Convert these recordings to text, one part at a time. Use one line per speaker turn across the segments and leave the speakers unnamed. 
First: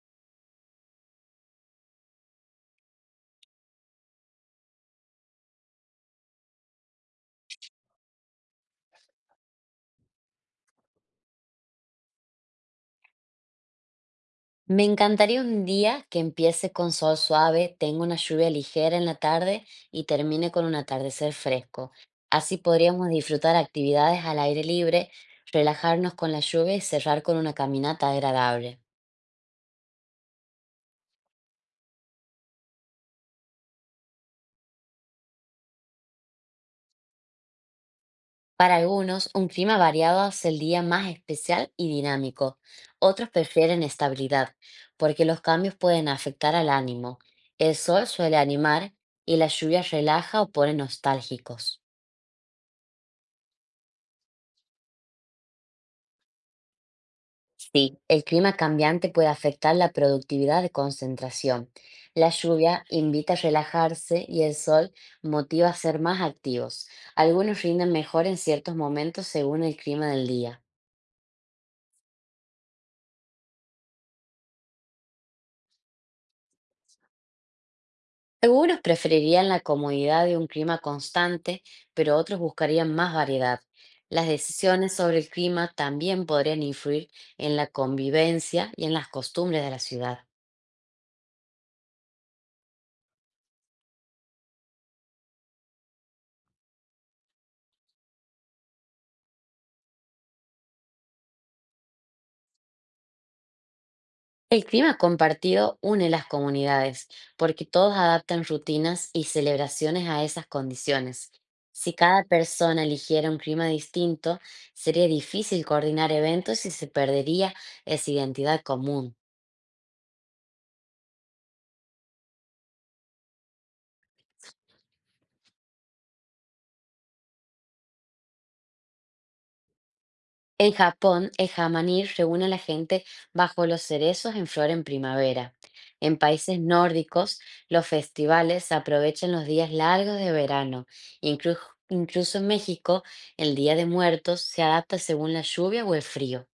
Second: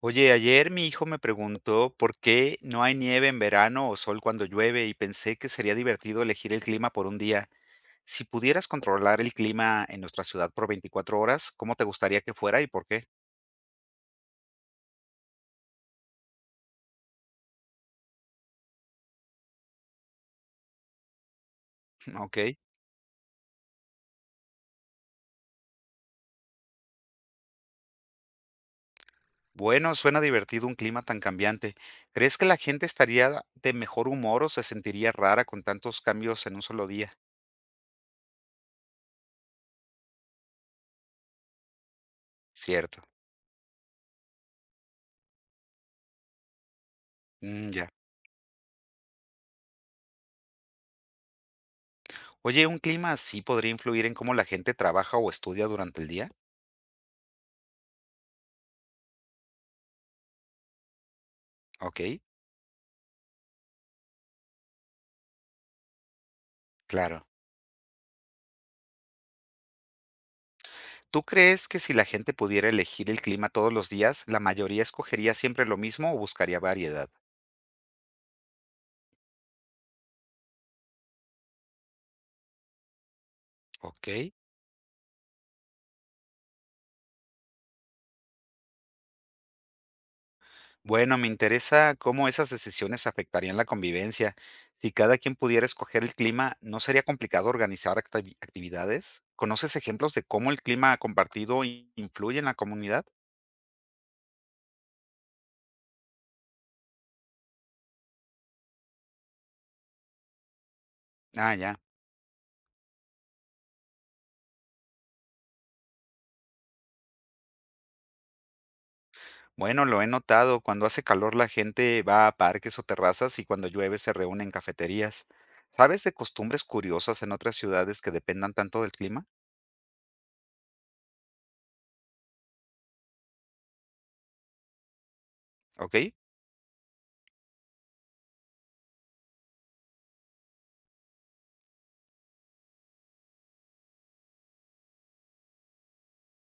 Oye, ayer mi hijo me preguntó por qué no hay nieve en verano o sol cuando llueve y pensé que sería divertido elegir el clima por un día. Si pudieras controlar el clima en nuestra ciudad por 24 horas, ¿cómo te gustaría que fuera y por qué?
Me encantaría un día que empiece con sol suave, tenga una lluvia ligera en la tarde y termine con un atardecer fresco.
Ok.
Así podríamos disfrutar actividades al aire libre, relajarnos con la lluvia y cerrar con una caminata agradable.
Bueno, suena divertido un clima tan cambiante. ¿Crees que la gente estaría de mejor humor o se sentiría rara con tantos cambios en un solo día?
Para algunos, un clima variado hace el día más especial y dinámico.
Cierto.
Otros prefieren estabilidad, porque los cambios pueden afectar al ánimo.
Mm,
El
ya.
sol suele animar y la lluvia relaja o pone nostálgicos.
Oye, ¿un clima así podría influir en cómo la gente trabaja o estudia durante el día?
Sí, el clima cambiante puede afectar la productividad de concentración.
Ok,
La lluvia invita a relajarse y el sol motiva a ser más activos.
claro.
Algunos rinden mejor en ciertos momentos según el clima del día.
¿Tú crees que si la gente pudiera elegir el clima todos los días, la mayoría escogería siempre lo mismo o buscaría variedad?
Algunos preferirían la comodidad de un clima constante, pero otros buscarían más variedad.
Ok.
Las decisiones sobre el clima también podrían influir en la convivencia y en las costumbres de la ciudad.
Bueno, me interesa cómo esas decisiones afectarían la convivencia. Si cada quien pudiera escoger el clima, ¿no sería complicado organizar actividades? ¿Conoces ejemplos de cómo el clima compartido influye en la comunidad?
El clima compartido une las comunidades, porque todos adaptan rutinas y celebraciones a esas condiciones.
Ah, ya.
Si cada persona eligiera un clima distinto, sería difícil coordinar eventos y se perdería esa identidad común.
Bueno, lo he notado. Cuando hace calor la gente va a parques o terrazas y cuando llueve se reúne en cafeterías. ¿Sabes de costumbres curiosas en otras ciudades que dependan tanto del clima?
En Japón, el hamaní reúne a la gente bajo los cerezos en flor en primavera.
Okey.
En países nórdicos, los festivales aprovechan los días largos de verano. Incluso, incluso en México, el Día de Muertos se adapta según la lluvia o el frío.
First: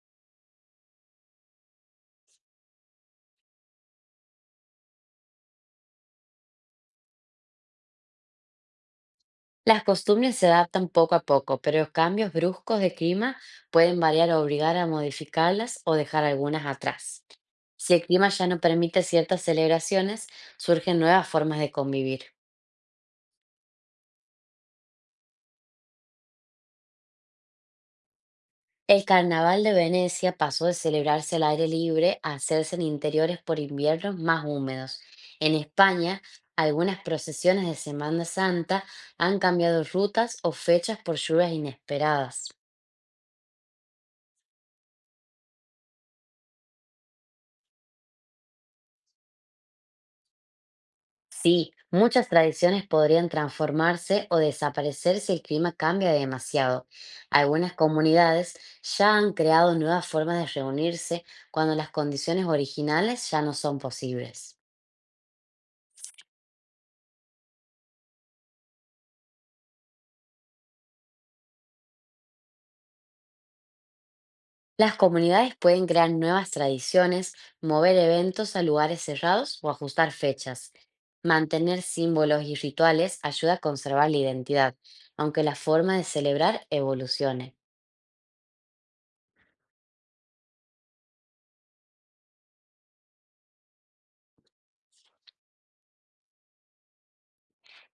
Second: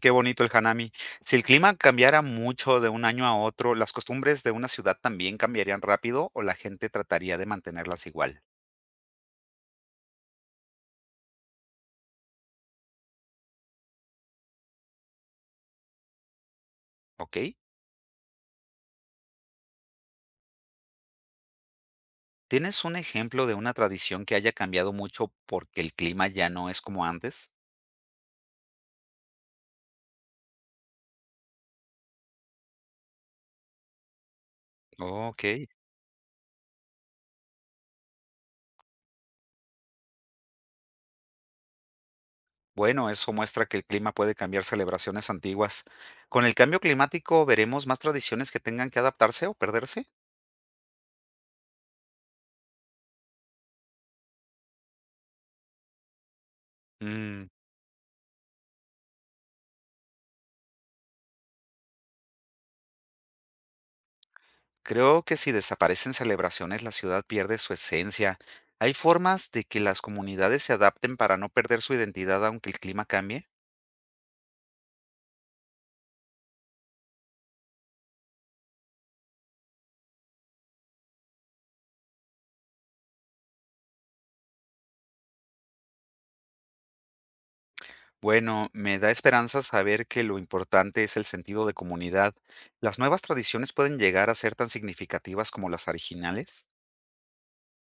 Qué bonito el hanami. Si el clima cambiara mucho de un año a otro, ¿las costumbres de una ciudad también cambiarían rápido o la gente trataría de mantenerlas igual?
Las costumbres se adaptan poco a poco, pero los cambios bruscos de clima pueden variar o obligar a modificarlas o dejar algunas atrás.
Okey.
Si el clima ya no permite ciertas celebraciones, surgen nuevas formas de convivir.
¿Tienes un ejemplo de una tradición que haya cambiado mucho porque el clima ya no es como antes?
El carnaval de Venecia pasó de celebrarse al aire libre a hacerse en interiores por inviernos más húmedos. En
Okey.
España, algunas procesiones de Semana Santa han cambiado rutas o fechas por lluvias inesperadas.
Bueno, eso muestra que el clima puede cambiar celebraciones antiguas. ¿Con el cambio climático veremos más tradiciones que tengan que adaptarse o perderse?
Sí, muchas tradiciones podrían transformarse o desaparecer si el clima cambia demasiado.
Mm.
Algunas comunidades ya han creado nuevas formas de reunirse cuando las condiciones originales ya no son posibles.
Creo que si desaparecen celebraciones, la ciudad pierde su esencia. ¿Hay formas de que las comunidades se adapten para no perder su identidad aunque el clima cambie?
Las comunidades pueden crear nuevas tradiciones, mover eventos a lugares cerrados o ajustar fechas. Mantener símbolos y rituales ayuda a conservar la identidad, aunque la forma de celebrar evolucione.
Bueno, me da esperanza saber que lo importante es el sentido de comunidad. ¿Las nuevas tradiciones pueden llegar a ser tan significativas como las originales?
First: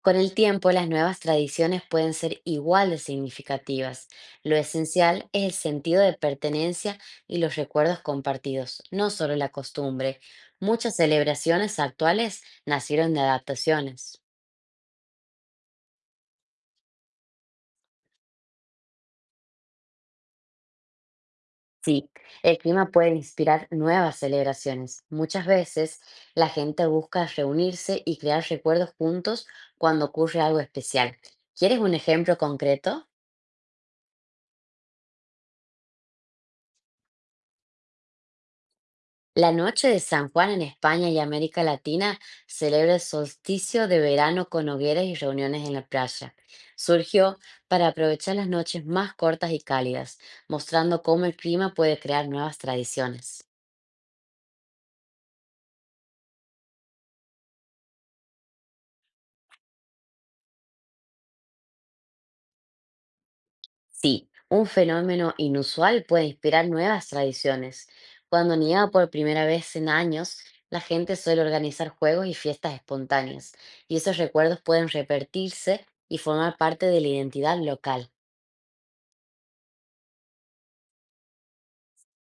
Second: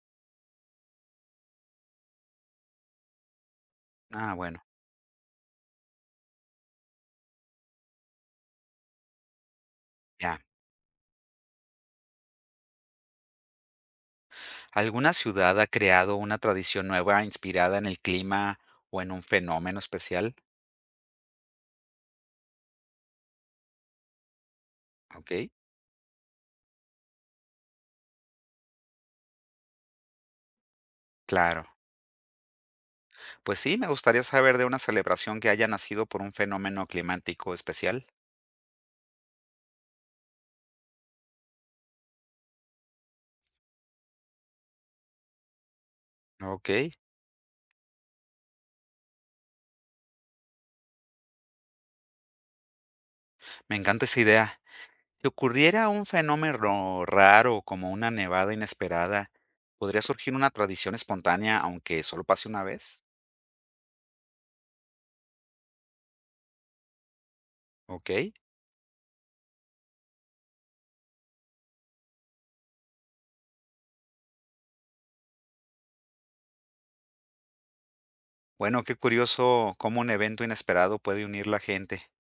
Con el tiempo, las nuevas tradiciones pueden ser igual de significativas.
Ah,
Lo
bueno,
esencial es el sentido de pertenencia y los recuerdos compartidos, no solo la costumbre.
ya.
Muchas celebraciones actuales nacieron de adaptaciones.
¿Alguna ciudad ha creado una tradición nueva inspirada en el clima o en un fenómeno especial?
Sí, el clima puede inspirar nuevas celebraciones.
Ok,
Muchas veces la gente busca reunirse y crear recuerdos juntos cuando ocurre algo especial.
claro.
¿Quieres un ejemplo concreto?
Pues sí, me gustaría saber de una celebración que haya nacido por un fenómeno climático especial.
La noche de San Juan en España y América Latina celebra el solsticio de verano con hogueras y reuniones en la playa.
Ok,
Surgió para aprovechar las noches más cortas y cálidas, mostrando cómo el clima puede crear nuevas tradiciones.
me encanta esa idea. Si ocurriera un fenómeno raro como una nevada inesperada, ¿podría surgir una tradición espontánea aunque solo pase una vez?
Sí, un fenómeno inusual puede inspirar nuevas tradiciones.
Ok,
Cuando nieva por primera vez en años, la gente suele organizar juegos y fiestas espontáneas, y esos recuerdos pueden repetirse y formar parte de la identidad local.
bueno, qué curioso cómo un evento inesperado puede unir la gente.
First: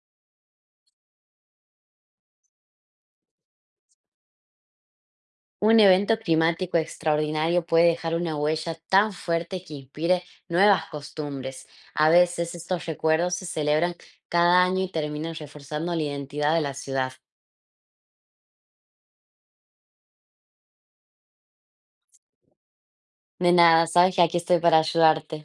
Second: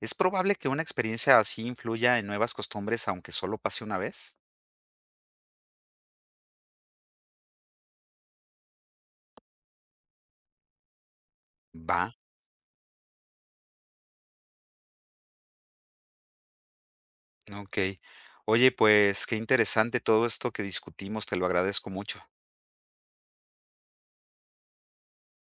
¿Es probable que una experiencia así influya en nuevas costumbres aunque solo pase una vez?
Un evento climático extraordinario puede dejar una huella tan fuerte que inspire nuevas costumbres.
Va,
A veces estos recuerdos se celebran cada año y terminan reforzando la identidad de la ciudad.
ok. Oye, pues qué interesante todo esto que discutimos, te lo agradezco mucho.
De nada, sabes que aquí estoy para ayudarte.